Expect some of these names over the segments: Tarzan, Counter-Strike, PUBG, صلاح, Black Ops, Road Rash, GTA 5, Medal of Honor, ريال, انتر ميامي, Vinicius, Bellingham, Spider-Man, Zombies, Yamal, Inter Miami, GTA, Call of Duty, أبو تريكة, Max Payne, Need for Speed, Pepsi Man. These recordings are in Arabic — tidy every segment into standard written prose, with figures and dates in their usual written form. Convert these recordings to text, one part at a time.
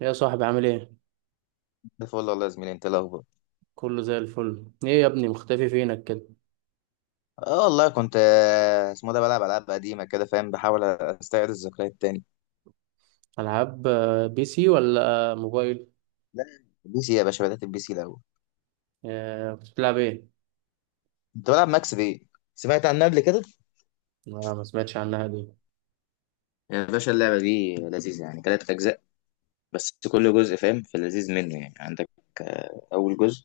يا صاحبي، عامل ايه؟ ده فل والله يا زميلي، انت إيه الاخبار؟ كله زي الفل. ايه يا ابني، مختفي فينك كده؟ اه والله كنت اسمه ده بلعب العاب قديمه كده، فاهم، بحاول استعيد الذكريات تاني. العاب؟ بي سي ولا موبايل؟ لا، بي سي يا باشا، بدات البي سي الاول. كنت بتلعب ايه؟ كنت بلعب ماكس بي. سمعت عنها قبل كده؟ ما سمعتش عنها دي. يا باشا اللعبه دي لذيذه يعني، ثلاث اجزاء. بس كل جزء فاهم في اللذيذ منه يعني. عندك اول جزء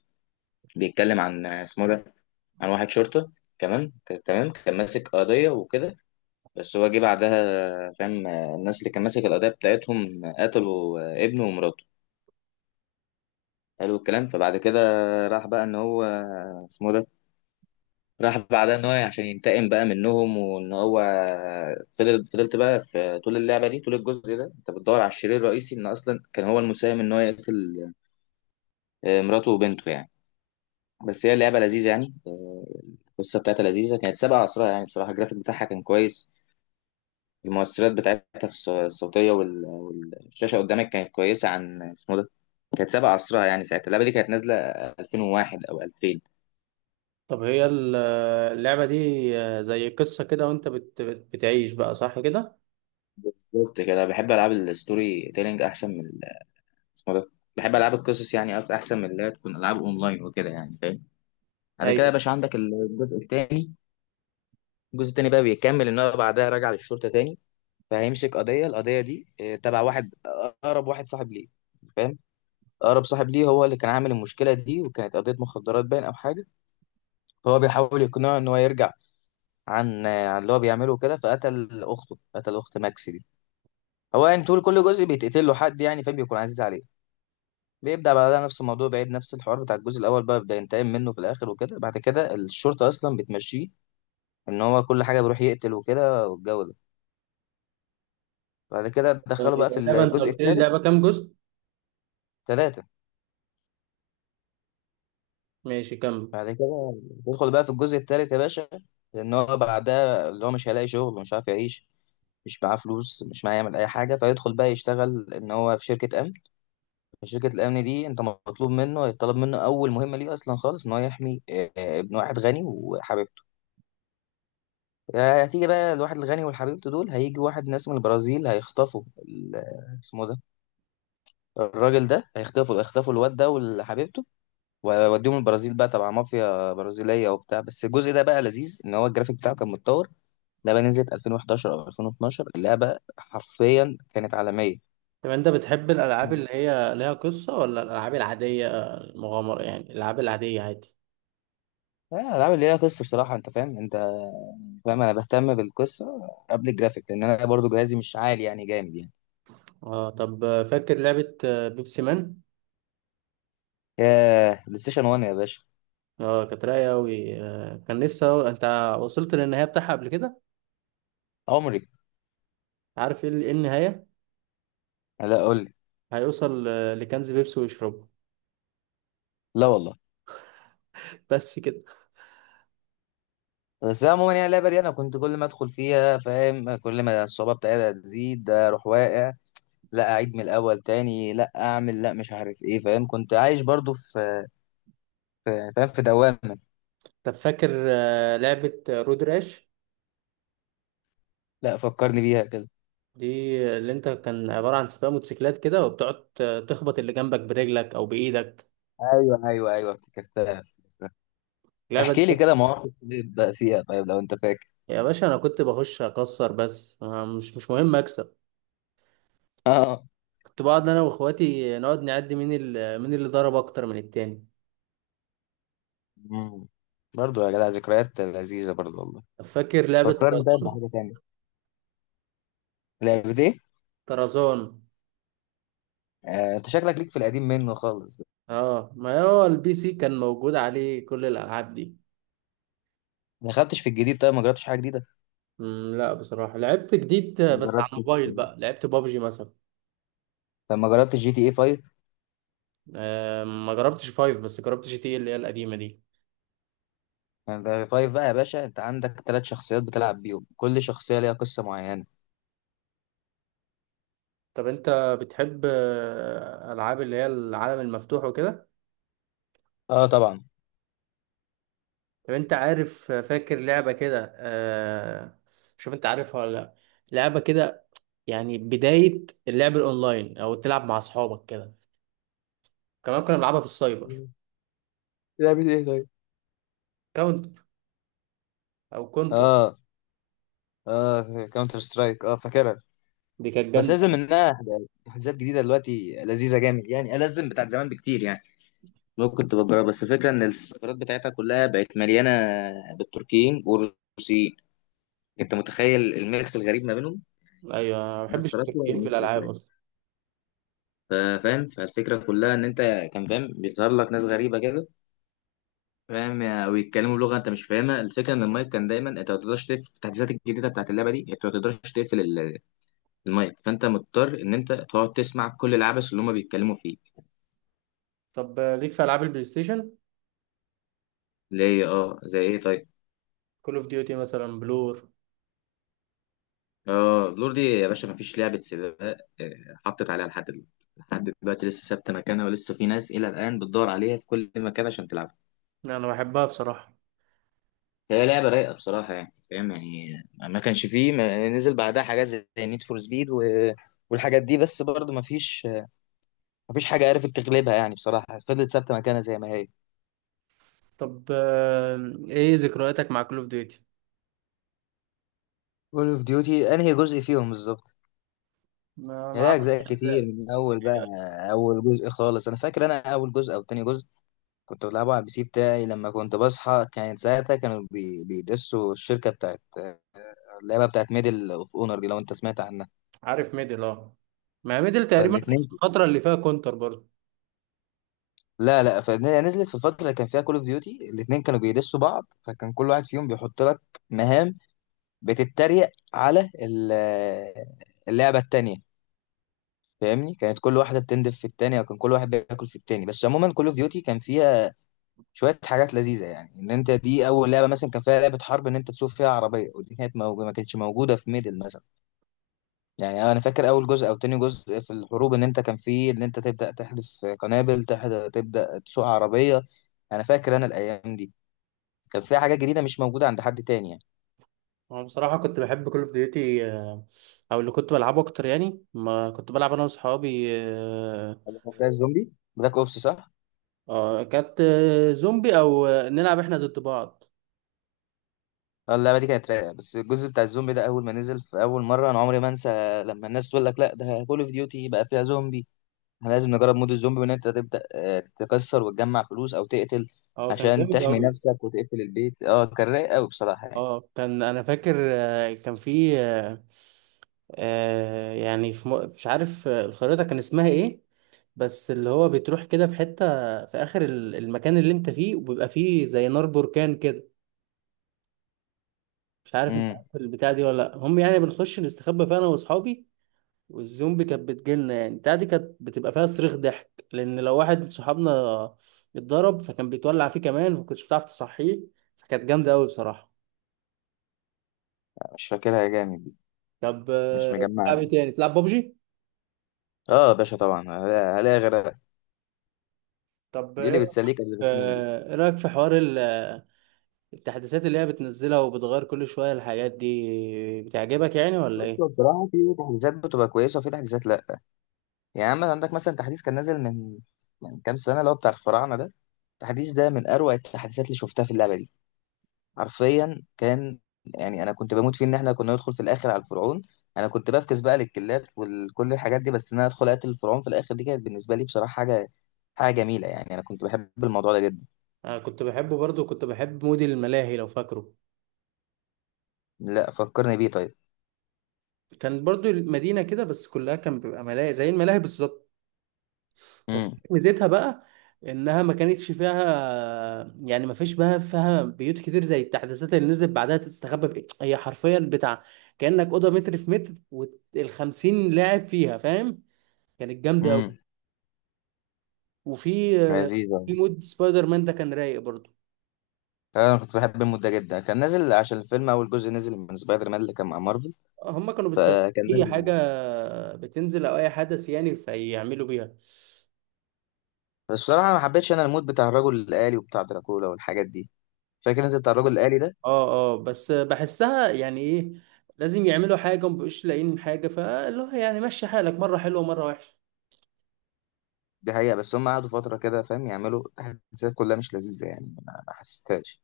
بيتكلم عن اسمه ده عن واحد شرطه، كمان، تمام كان ماسك قضيه وكده. بس هو جه بعدها، فاهم، الناس اللي كان ماسك القضيه بتاعتهم قتلوا ابنه ومراته. حلو الكلام، فبعد كده راح بقى ان هو، اسمه ده راح بعدها ان هو عشان ينتقم بقى منهم، وان هو فضلت بقى في طول اللعبه دي، طول الجزء ده انت بتدور على الشرير الرئيسي، ان اصلا كان هو المساهم ان هو يقتل مراته وبنته يعني. بس هي اللعبه لذيذه يعني، القصه بتاعتها لذيذه، كانت سابقه عصرها يعني. بصراحه الجرافيك بتاعها كان كويس، المؤثرات بتاعتها في الصوتيه والشاشه قدامك كانت كويسه، عن اسمه ده كانت سابقه عصرها يعني. ساعتها اللعبه دي كانت نازله 2001 او 2000 طب هي اللعبة دي زي قصة كده، وانت بتعيش بقى، صح كده؟ بالظبط كده. انا بحب العاب الستوري تيلينج احسن من اسمه ده بحب العاب القصص يعني، احسن من اللي هي تكون العاب اونلاين وكده يعني، فاهم. بعد كده ايوه. يا باشا عندك الجزء الثاني. الجزء الثاني بقى بيكمل ان هو بعدها راجع للشرطه تاني، فهيمسك القضيه دي، تبع واحد، اقرب واحد صاحب ليه، فاهم. اقرب صاحب ليه هو اللي كان عامل المشكله دي، وكانت قضيه مخدرات باين او حاجه. فهو بيحاول يقنعه ان هو يرجع عن اللي هو بيعمله كده، فقتل اخته، قتل اخت ماكس دي. هو يعني طول كل جزء بيتقتل له حد يعني، فبيكون عزيز عليه. بيبدأ بعدها نفس الموضوع، بعيد نفس الحوار بتاع الجزء الأول، بقى بيبدأ ينتقم منه في الآخر وكده. بعد كده الشرطة أصلا بتمشيه، إن هو كل حاجة بيروح يقتل وكده والجو ده. بعد كده دخلوا بقى في اللعبة، انت الجزء قلت لي الثالث. اللعبة كام جزء؟ ثلاثة. ماشي، كمل. بعد كده يدخل بقى في الجزء الثالث يا باشا، لأن هو بعدها اللي هو مش هيلاقي شغل، ومش عارف يعيش، مش معاه فلوس، مش معاه يعمل أي حاجة. فيدخل بقى يشتغل إن هو في شركة أمن. شركة الأمن دي، أنت مطلوب منه، يطلب منه أول مهمة ليه أصلا خالص إن هو يحمي ابن واحد غني وحبيبته. هتيجي بقى، الواحد الغني وحبيبته دول هيجي واحد، ناس من البرازيل هيخطفوا اسمه ده الراجل ده، هيخطفوا الواد ده وحبيبته ويوديهم البرازيل بقى، تبع مافيا برازيلية وبتاع. بس الجزء ده بقى لذيذ، ان هو الجرافيك بتاعه كان متطور. ده بقى نزلت 2011 او 2012. اللعبة حرفيا كانت عالمية. طب انت بتحب الالعاب مم. اللي هي ليها قصة ولا الالعاب العادية؟ مغامرة يعني، الالعاب العادية عادي. لا، الالعاب اللي ليها قصه بصراحه، انت فاهم، انت فاهم انا بهتم بالقصه قبل الجرافيك، لان انا برضو جهازي مش عالي يعني جامد يعني. اه. طب فاكر لعبة بيبسي مان؟ يا بلاي ستيشن 1 يا باشا. اه، كانت رايقه قوي، آه كان نفسي أوي. انت وصلت للنهايه بتاعها قبل كده؟ عمري. عارف ايه إيه النهايه؟ لا، قول لي. هيوصل لكنز بيبسي ويشربه. لا والله. بس كده. بس عموما يعني اللعبه دي انا كنت كل ما ادخل فيها، فاهم، كل ما الصعوبه بتاعتها تزيد اروح واقع، لا اعيد من الاول تاني، لا اعمل، لا، مش عارف ايه، فاهم، كنت عايش برضو في يعني فاهم في دوامه. طب فاكر آه لعبه رود راش؟ لا، فكرني بيها كده. دي اللي كان عباره عن سباق موتوسيكلات كده، وبتقعد تخبط اللي جنبك برجلك او بايدك. ايوه، ايوه، ايوه، افتكرتها، افتكرتها. اللعبه دي. احكي لي كده مواقف إيه بقى فيها طيب لو انت فاكر. يا باشا انا كنت بخش اكسر بس، آه، مش مهم اكسب. اه. كنت بقعد انا واخواتي، نقعد نعد مين مين اللي ضرب اكتر من التاني. مم. برضو يا جدع، ذكريات لذيذه برضو والله. طب فاكر لعبه فكرني طيب طرزان؟ بحاجه تانية. لعبه ايه؟ طرزان. انت شكلك ليك في القديم منه خالص. اه، ما هو البي سي كان موجود عليه كل الالعاب دي. ما دخلتش في الجديد؟ طيب ما جربتش حاجه جديده؟ لا بصراحه، لعبت جديد ما بس على جربتش. الموبايل. بقى لعبت بابجي مثلا. طب ما جربتش جي تي اي 5؟ آه، ما جربتش فايف، بس جربت جي تي إيه اللي هي القديمه دي. يعني ده 5 بقى يا باشا، انت عندك ثلاث شخصيات بتلعب بيهم، كل شخصية ليها قصة معينة. طب انت بتحب العاب اللي هي العالم المفتوح وكده؟ اه طبعا. طب انت عارف فاكر لعبه كده، آه، شوف انت عارفها ولا لا. لعبه كده يعني بدايه اللعب الاونلاين، او تلعب مع اصحابك كده. كمان كنا بنلعبها في السايبر. مم. لعبة ايه طيب؟ كاونتر، او كونتر. اه. اه، كاونتر سترايك، اه فاكرها. دي كانت بس لازم جامده. منها حاجات جديدة دلوقتي لذيذة جامد يعني، ألزم بتاعت زمان بكتير يعني. ممكن تبقى تجربها، بس الفكرة ان السيرفرات بتاعتها كلها بقت مليانة بالتركيين والروسيين، انت متخيل الميكس الغريب ما بينهم؟ ايوه، أنا ما ناس بحبش تراكوة التركيين في وناس الالعاب روسية. اصلا. ف- فاهم، فالفكرة كلها ان انت كان فاهم بيظهر لك ناس غريبة كده، فاهم، ويتكلموا لغه انت مش فاهمها. الفكره ان المايك كان دايما، انت ما تقدرش تقفل. في التحديثات الجديده بتاعت اللعبه دي انت ما تقدرش تقفل المايك، فانت مضطر ان انت تقعد تسمع كل العبث اللي هم بيتكلموا فيه. طب ليك في العاب البلاي ستيشن؟ ليه؟ اه زي ايه طيب؟ كول اوف ديوتي مثلا، بلور. اه، لور دي يا باشا ما فيش لعبه سباق حطت عليها لحد دلوقتي. لحد دلوقتي لسه ثابته مكانها، ولسه في ناس الى الان بتدور عليها في كل مكان عشان تلعبها. انا بحبها بصراحه. هي لعبه رايقه بصراحه يعني، فاهم يعني، ما كانش فيه ما نزل بعدها حاجات زي نيد فور سبيد و والحاجات دي، بس برضه ما فيش مفيش حاجة عرفت تغلبها يعني، بصراحة فضلت ثابتة مكانها زي ما هي. طب ايه ذكرياتك مع كول اوف ديوتي؟ كول اوف ديوتي انهي جزء فيهم بالظبط؟ ما يعني لها اعرفش اجزاء كتير، أجزاء. من اول بقى اول جزء خالص، انا فاكر انا اول جزء او تاني جزء كنت بلعبه على البي سي بتاعي لما كنت بصحى. كانت ساعتها كانوا بيدسوا الشركة بتاعت اللعبة بتاعت ميدل اوف اونر دي، لو انت سمعت عنها. عارف ميدل، اه، ما ميدل تقريبا كانت فالاتنين. الفتره اللي فيها كونتر برضه. لا، لا، فنزلت في الفترة اللي كان فيها كول اوف ديوتي، الاتنين كانوا بيدسوا بعض، فكان كل واحد فيهم بيحط لك مهام بتتريق على اللعبة التانية. فاهمني، كانت كل واحده بتندف في التانية، وكان كل واحد بياكل في التاني. بس عموما كول اوف ديوتي كان فيها شويه حاجات لذيذه يعني، ان انت دي اول لعبه مثلا كان فيها لعبه حرب ان انت تسوق فيها عربيه، ودي كانت موجوده، ما كانتش موجوده في ميدل مثلا. يعني انا فاكر اول جزء او تاني جزء في الحروب، ان انت كان فيه ان انت تبدا تحذف قنابل، تبدا تسوق عربيه. انا فاكر انا الايام دي كان فيها حاجات جديده مش موجوده عند حد تاني يعني. انا بصراحه كنت بحب كول اوف ديوتي، او اللي كنت بلعبه اكتر يعني. ما كنت بلعب انا واصحابي، كان فيها الزومبي بلاك اوبس، صح؟ كانت زومبي، او نلعب احنا ضد بعض. اه، اللعبه دي كانت رايقه. بس الجزء بتاع الزومبي ده، اول ما نزل في اول مره انا عمري ما انسى، لما الناس تقول لك لا، ده كول اوف ديوتي بقى فيها زومبي. احنا لازم نجرب مود الزومبي، وان انت تبدا تكسر وتجمع فلوس او تقتل اه كان عشان جامد تحمي قوي. نفسك وتقفل البيت. اه كان رايق قوي بصراحه يعني. اه كان، انا فاكر، كان في يعني في مش عارف الخريطة كان اسمها ايه، بس اللي هو بتروح كده في حتة في اخر المكان اللي انت فيه، وبيبقى فيه زي نار بركان كده. مش عارف انت امم. عارف البتاع دي ولا لا. هم يعني، بنخش نستخبى فيها انا واصحابي، والزومبي كانت بتجيلنا. يعني البتاع دي كانت بتبقى فيها صريخ ضحك، لان لو واحد من صحابنا اتضرب فكان بيتولع فيه كمان، فكنتش بتعرف تصحيه. فكانت جامدة قوي بصراحة. مش فاكرها جامد دي، طب مش مجمعها بتلعب ايه دي. تاني؟ بتلعب بابجي؟ اه يا باشا طبعا، هلاقي غيرها. طب دي ايه اللي رأيك بتسليك قبل ما تنام دي. إيه رأيك في حوار التحديثات اللي هي بتنزلها وبتغير كل شوية؟ الحاجات دي بتعجبك يعني ولا بص، هو ايه؟ بصراحه في تحديثات بتبقى كويسه وفي تحديثات لا. يعني عندك مثلا تحديث كان نازل من كام سنة اللي هو بتاع الفراعنة ده. التحديث ده من أروع التحديثات اللي شفتها في اللعبة دي، حرفيا كان. يعني أنا كنت بموت فيه، إن إحنا كنا ندخل في الآخر على الفرعون. أنا كنت بفكس بقى للكلاب وكل الحاجات دي، بس إن أنا أدخل أقتل الفرعون في الآخر، دي كانت بالنسبة لي بصراحة حاجة جميلة يعني، أنا كنت بحب الموضوع ده جدا. انا كنت بحبه برضو، كنت بحب مود الملاهي لو فاكره. لا، فكرني بيه طيب. كان برضو المدينة كده، بس كلها كان بيبقى ملاهي زي الملاهي بالظبط. بس امم. ميزتها بقى انها ما كانتش فيها، يعني ما فيش بقى فيها بيوت كتير زي التحديثات اللي نزلت بعدها تستخبى في إيه؟ هي حرفيا بتاع كأنك أوضة متر في متر، والخمسين لاعب فيها، فاهم؟ كانت جامدة أوي. امم. وفي لذيذ أوي. في مود سبايدر مان ده، كان رايق برضو. أنا كنت بحب المود ده جدا، كان نازل عشان الفيلم أول جزء نزل من سبايدر مان اللي كان مع مارفل، هم كانوا بيستخدموا فكان اي حاجه نازل. بتنزل او اي حدث يعني، فيعملوا بيها. بس بصراحة ما حبيتش أنا المود بتاع الرجل الآلي وبتاع دراكولا والحاجات دي. فاكر أنت بتاع الرجل الآلي ده؟ اه اه، بس بحسها يعني ايه، لازم يعملوا حاجه ومبقوش لاقيين حاجه، فاللي هو يعني مشي حالك، مره حلوه ومره وحشه. دي حقيقة، بس هم قعدوا فترة كده فاهم يعملوا تحديثات كلها مش لذيذة يعني، ما حسيتهاش.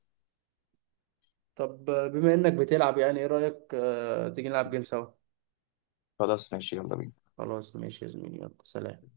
طب بما انك بتلعب، يعني ايه رايك تيجي نلعب جيم سوا؟ خلاص ماشي، يلا بينا. خلاص ماشي يا زميلي، يلا سلام.